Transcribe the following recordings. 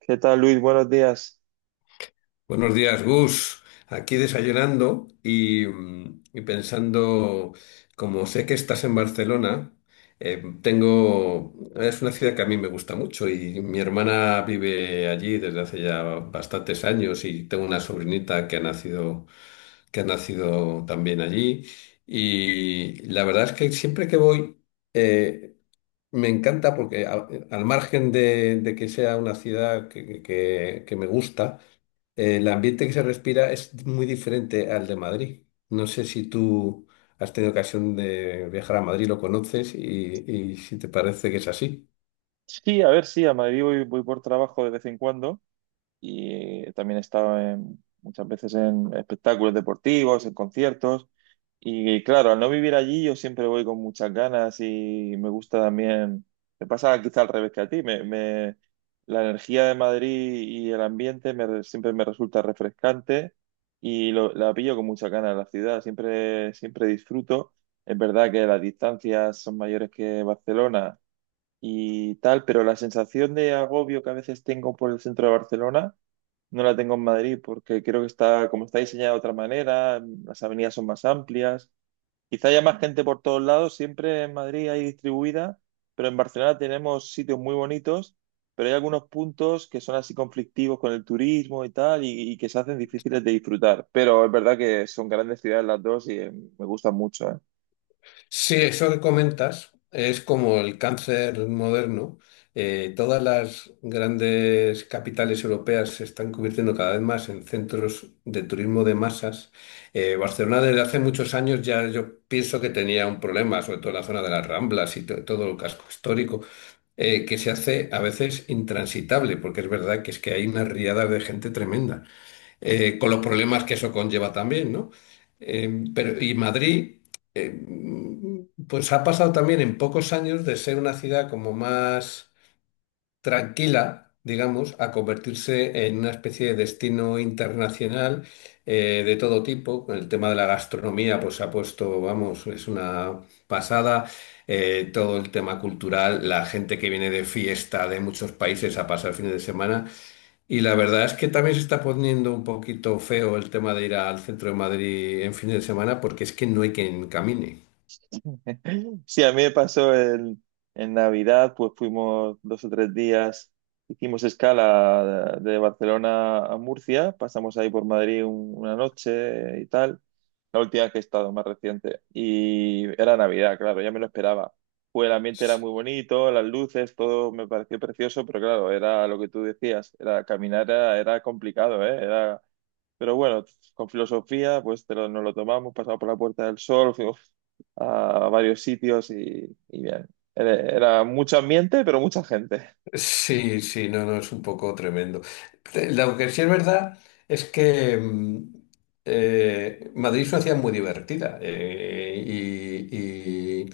¿Qué tal, Luis? Buenos días. Buenos días, Gus. Aquí desayunando y, y pensando, como sé que estás en Barcelona, tengo, es una ciudad que a mí me gusta mucho y mi hermana vive allí desde hace ya bastantes años y tengo una sobrinita que ha nacido también allí. Y la verdad es que siempre que voy, eh, me encanta porque al margen de que sea una ciudad que me gusta, el ambiente que se respira es muy diferente al de Madrid. No sé si tú has tenido ocasión de viajar a Madrid, lo conoces y si te parece que es así. Sí, a ver, sí, a Madrid voy, voy por trabajo de vez en cuando y también he estado muchas veces en espectáculos deportivos, en conciertos y claro, al no vivir allí yo siempre voy con muchas ganas y me gusta también, me pasa quizá al revés que a ti, la energía de Madrid y el ambiente siempre me resulta refrescante y la pillo con muchas ganas la ciudad, siempre, siempre disfruto. Es verdad que las distancias son mayores que Barcelona y tal, pero la sensación de agobio que a veces tengo por el centro de Barcelona no la tengo en Madrid porque creo que está, como está diseñada de otra manera, las avenidas son más amplias, quizá haya más gente por todos lados, siempre en Madrid hay distribuida, pero en Barcelona tenemos sitios muy bonitos, pero hay algunos puntos que son así conflictivos con el turismo y tal y que se hacen difíciles de disfrutar, pero es verdad que son grandes ciudades las dos y me gustan mucho, ¿eh? Sí, eso que comentas es como el cáncer moderno. Todas las grandes capitales europeas se están convirtiendo cada vez más en centros de turismo de masas. Barcelona desde hace muchos años ya yo pienso que tenía un problema, sobre todo en la zona de las Ramblas y todo el casco histórico. Que se hace a veces intransitable, porque es verdad que es que hay unas riadas de gente tremenda, con los problemas que eso conlleva también, ¿no? Pero, y Madrid, eh, pues ha pasado también en pocos años de ser una ciudad como más tranquila, digamos, a convertirse en una especie de destino internacional de todo tipo. El tema de la gastronomía, pues se ha puesto, vamos, es una pasada. Todo el tema cultural, la gente que viene de fiesta de muchos países a pasar fines de semana. Y la verdad es que también se está poniendo un poquito feo el tema de ir al centro de Madrid en fines de semana porque es que no hay quien camine. Sí, a mí me pasó en Navidad, pues fuimos dos o tres días, hicimos escala de Barcelona a Murcia, pasamos ahí por Madrid una noche y tal, la última que he estado, más reciente, y era Navidad, claro, ya me lo esperaba. Pues el ambiente era muy bonito, las luces, todo me pareció precioso, pero claro, era lo que tú decías, era caminar era, era complicado, ¿eh? Era, pero bueno, con filosofía, pues nos lo tomamos, pasamos por la Puerta del Sol, a varios sitios y bien. Era, era mucho ambiente, pero mucha gente. Sí, sí, no, no, es un poco tremendo. Lo que sí es verdad es que Madrid es una ciudad muy divertida y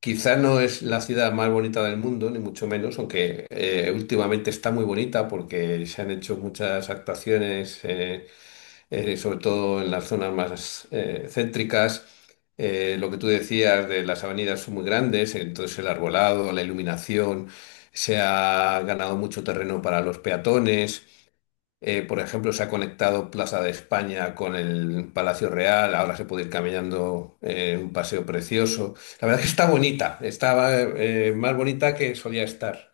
quizá no es la ciudad más bonita del mundo, ni mucho menos, aunque últimamente está muy bonita porque se han hecho muchas actuaciones. Sobre todo en las zonas más céntricas. Lo que tú decías de las avenidas son muy grandes, entonces el arbolado, la iluminación, se ha ganado mucho terreno para los peatones. Por ejemplo, se ha conectado Plaza de España con el Palacio Real, ahora se puede ir caminando un paseo precioso. La verdad es que está bonita, está más bonita que solía estar.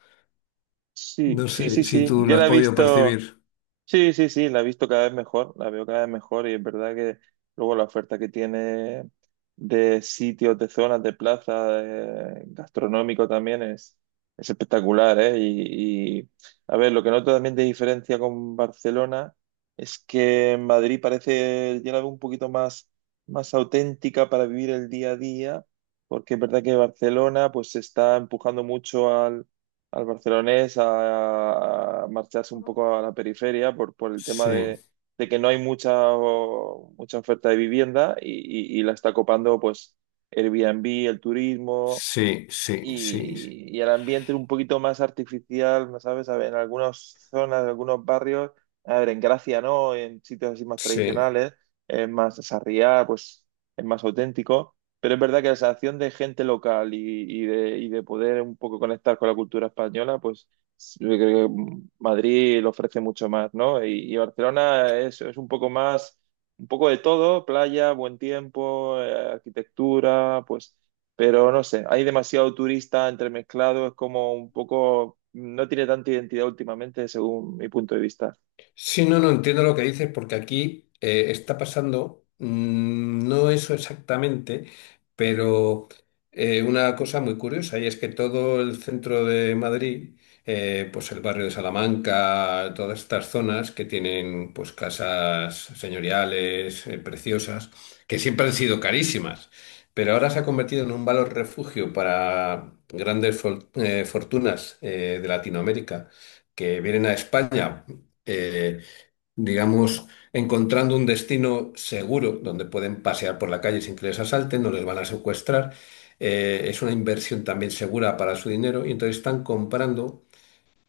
Sí, No sí, sé sí, si sí. tú lo Yo has la he podido visto. percibir. Sí, sí, sí, la he visto cada vez mejor, la veo cada vez mejor y es verdad que luego la oferta que tiene de sitios, de zonas, de plaza, gastronómico también es espectacular, ¿eh? A ver, lo que noto también de diferencia con Barcelona es que en Madrid parece ya la veo un poquito más, más auténtica para vivir el día a día, porque es verdad que Barcelona pues se está empujando mucho al barcelonés a marcharse un poco a la periferia por el tema Sí, de que no hay mucha, mucha oferta de vivienda y y- la está copando pues Airbnb, el turismo sí, sí, sí, y el ambiente un poquito más artificial, ¿no sabes? A ver, en algunas zonas, en algunos barrios, a ver, en Gracia no, en sitios así más sí. tradicionales, es más sarriá, pues es más auténtico, pero es verdad que la sensación de gente local y de poder un poco conectar con la cultura española, pues yo creo que Madrid lo ofrece mucho más, ¿no? Y Barcelona es un poco más, un poco de todo, playa, buen tiempo, arquitectura, pues... Pero no sé, hay demasiado turista entremezclado, es como un poco, no tiene tanta identidad últimamente, según mi punto de vista. Sí, no, no entiendo lo que dices, porque aquí está pasando, no eso exactamente, pero una cosa muy curiosa, y es que todo el centro de Madrid, pues el barrio de Salamanca, todas estas zonas que tienen pues casas señoriales, preciosas, que siempre han sido carísimas, pero ahora se ha convertido en un valor refugio para grandes fortunas de Latinoamérica que vienen a España eh, digamos, encontrando un destino seguro donde pueden pasear por la calle sin que les asalten, no les van a secuestrar. Es una inversión también segura para su dinero y entonces están comprando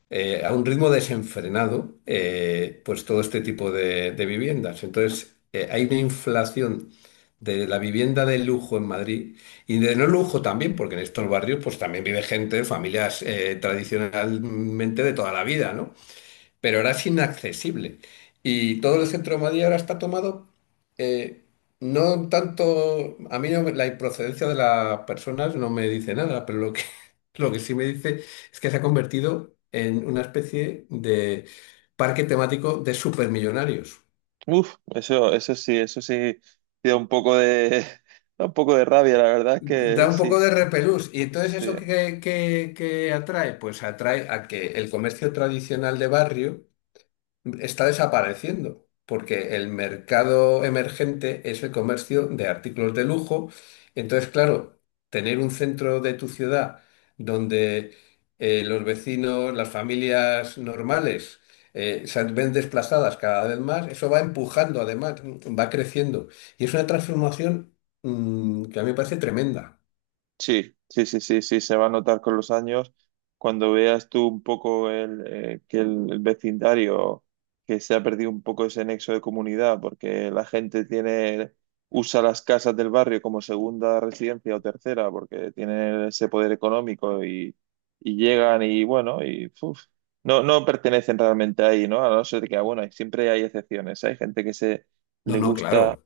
a un ritmo desenfrenado pues todo este tipo de viviendas. Entonces hay una inflación de la vivienda de lujo en Madrid y de no lujo también, porque en estos barrios pues también vive gente, familias tradicionalmente de toda la vida, ¿no? Pero ahora es inaccesible. Y todo el centro de Madrid ahora está tomado, eh, no tanto, a mí no la procedencia de las personas no me dice nada, pero lo que, lo que sí me dice es que se ha convertido en una especie de parque temático de supermillonarios. Uf, eso, eso sí, sí da un poco de, da un poco de rabia, la verdad es Da que un sí, poco de repelús. ¿Y entonces sí. eso qué, qué atrae? Pues atrae a que el comercio tradicional de barrio está desapareciendo, porque el mercado emergente es el comercio de artículos de lujo. Entonces, claro, tener un centro de tu ciudad donde los vecinos, las familias normales, se ven desplazadas cada vez más, eso va empujando, además, va creciendo. Y es una transformación que a mí me parece tremenda. Sí, sí, sí, sí, sí, se va a notar con los años. Cuando veas tú un poco el, que el vecindario, que se ha perdido un poco ese nexo de comunidad, porque la gente tiene, usa las casas del barrio como segunda residencia o tercera, porque tienen ese poder económico y llegan y bueno, y uf, no, no pertenecen realmente ahí, ¿no? A no ser que, ah, bueno, siempre hay excepciones. Hay gente que se No, le no, gusta claro.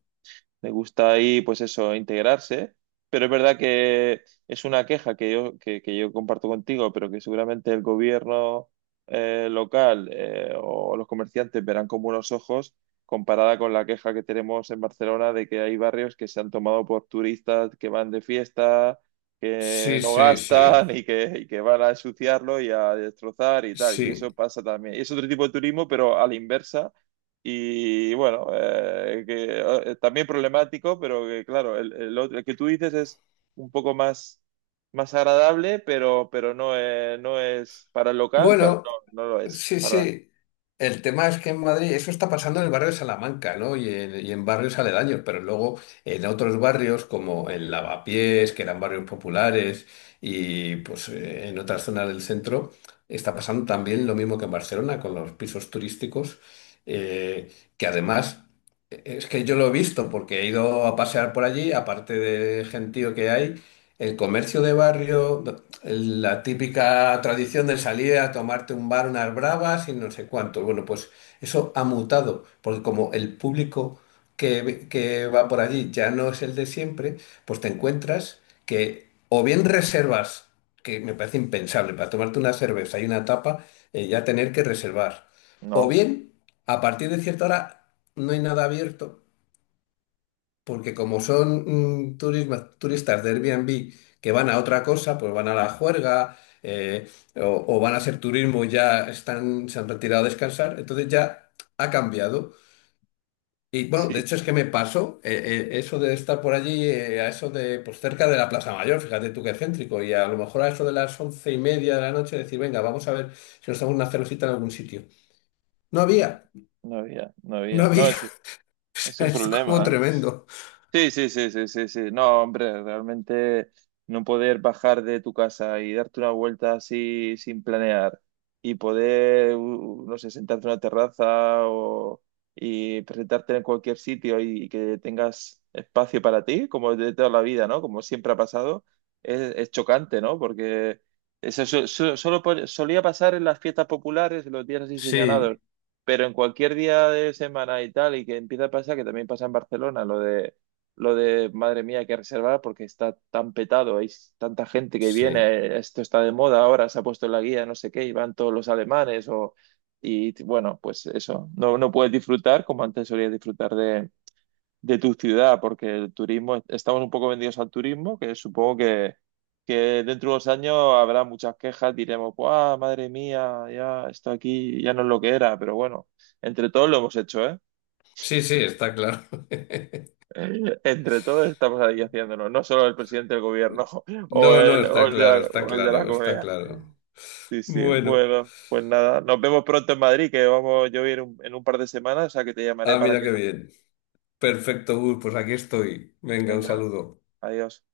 me gusta ahí, pues eso, integrarse, pero es verdad que es una queja que yo, que yo comparto contigo, pero que seguramente el gobierno local o los comerciantes verán con buenos ojos comparada con la queja que tenemos en Barcelona de que hay barrios que se han tomado por turistas que van de fiesta, que Sí, no sí, sí, gastan y que van a ensuciarlo y a destrozar y tal. Y sí. eso pasa también. Es otro tipo de turismo, pero a la inversa y bueno, también problemático, pero que claro, el, el que tú dices es un poco más, más agradable, pero no, no es para el local, para, Bueno, no, no lo es. sí, Para, sí. El tema es que en Madrid eso está pasando en el barrio de Salamanca, ¿no? Y en barrios aledaños, pero luego en otros barrios como en Lavapiés, que eran barrios populares, y pues en otras zonas del centro, está pasando también lo mismo que en Barcelona con los pisos turísticos, eh, que además es que yo lo he visto porque he ido a pasear por allí, aparte del gentío que hay, el comercio de barrio la típica tradición de salir a tomarte un bar, unas bravas y no sé cuánto. Bueno, pues eso ha mutado, porque como el público que, que va por allí ya no es el de siempre, pues te encuentras que o bien reservas, que me parece impensable, para tomarte una cerveza y una tapa, ya tener que reservar, o no, bien a partir de cierta hora no hay nada abierto porque como son turistas de Airbnb que van a otra cosa, pues van a la juerga o van a hacer turismo, ya están, se han retirado a descansar, entonces ya ha cambiado. Y bueno, de sí, hecho es que me pasó eso de estar por allí, a eso de, pues cerca de la Plaza Mayor, fíjate tú qué céntrico, y a lo mejor a eso de las 11:30 de la noche decir, venga, vamos a ver si nos damos una cervecita en algún sitio. No había, no había, no había. No, o es sea, un es como problema, ¿eh? tremendo. Sí, sí, sí, sí, sí, sí. No, hombre, realmente no poder bajar de tu casa y darte una vuelta así sin planear y poder, no sé, sentarte en una terraza o, y presentarte en cualquier sitio y que tengas espacio para ti, como de toda la vida, ¿no? Como siempre ha pasado, es chocante, ¿no? Porque eso solo solía pasar en las fiestas populares, en los días así señalados, Sí, pero en cualquier día de semana y tal, y que empieza a pasar, que también pasa en Barcelona, lo de, madre mía, hay que reservar porque está tan petado, hay tanta gente que sí. viene, esto está de moda ahora, se ha puesto en la guía, no sé qué, y van todos los alemanes, o, y bueno, pues eso, no, no puedes disfrutar como antes solías disfrutar de tu ciudad, porque el turismo, estamos un poco vendidos al turismo, que supongo que dentro de unos años habrá muchas quejas, diremos, ¡guau, madre mía, ya está aquí, ya no es lo que era! Pero bueno, entre todos lo hemos hecho, ¿eh? Sí, sí, está claro. Entre todos estamos ahí haciéndolo, no solo el presidente del gobierno No, no, o está el de la, claro, está o el de la claro, está comunidad. claro. Sí, sí, Bueno, bueno, pues nada, nos vemos pronto en Madrid, que vamos yo voy a ir en un par de semanas, o sea que te llamaré ah, para mira que qué bien. Perfecto, Gus, pues aquí estoy. Venga, un venga, saludo. adiós.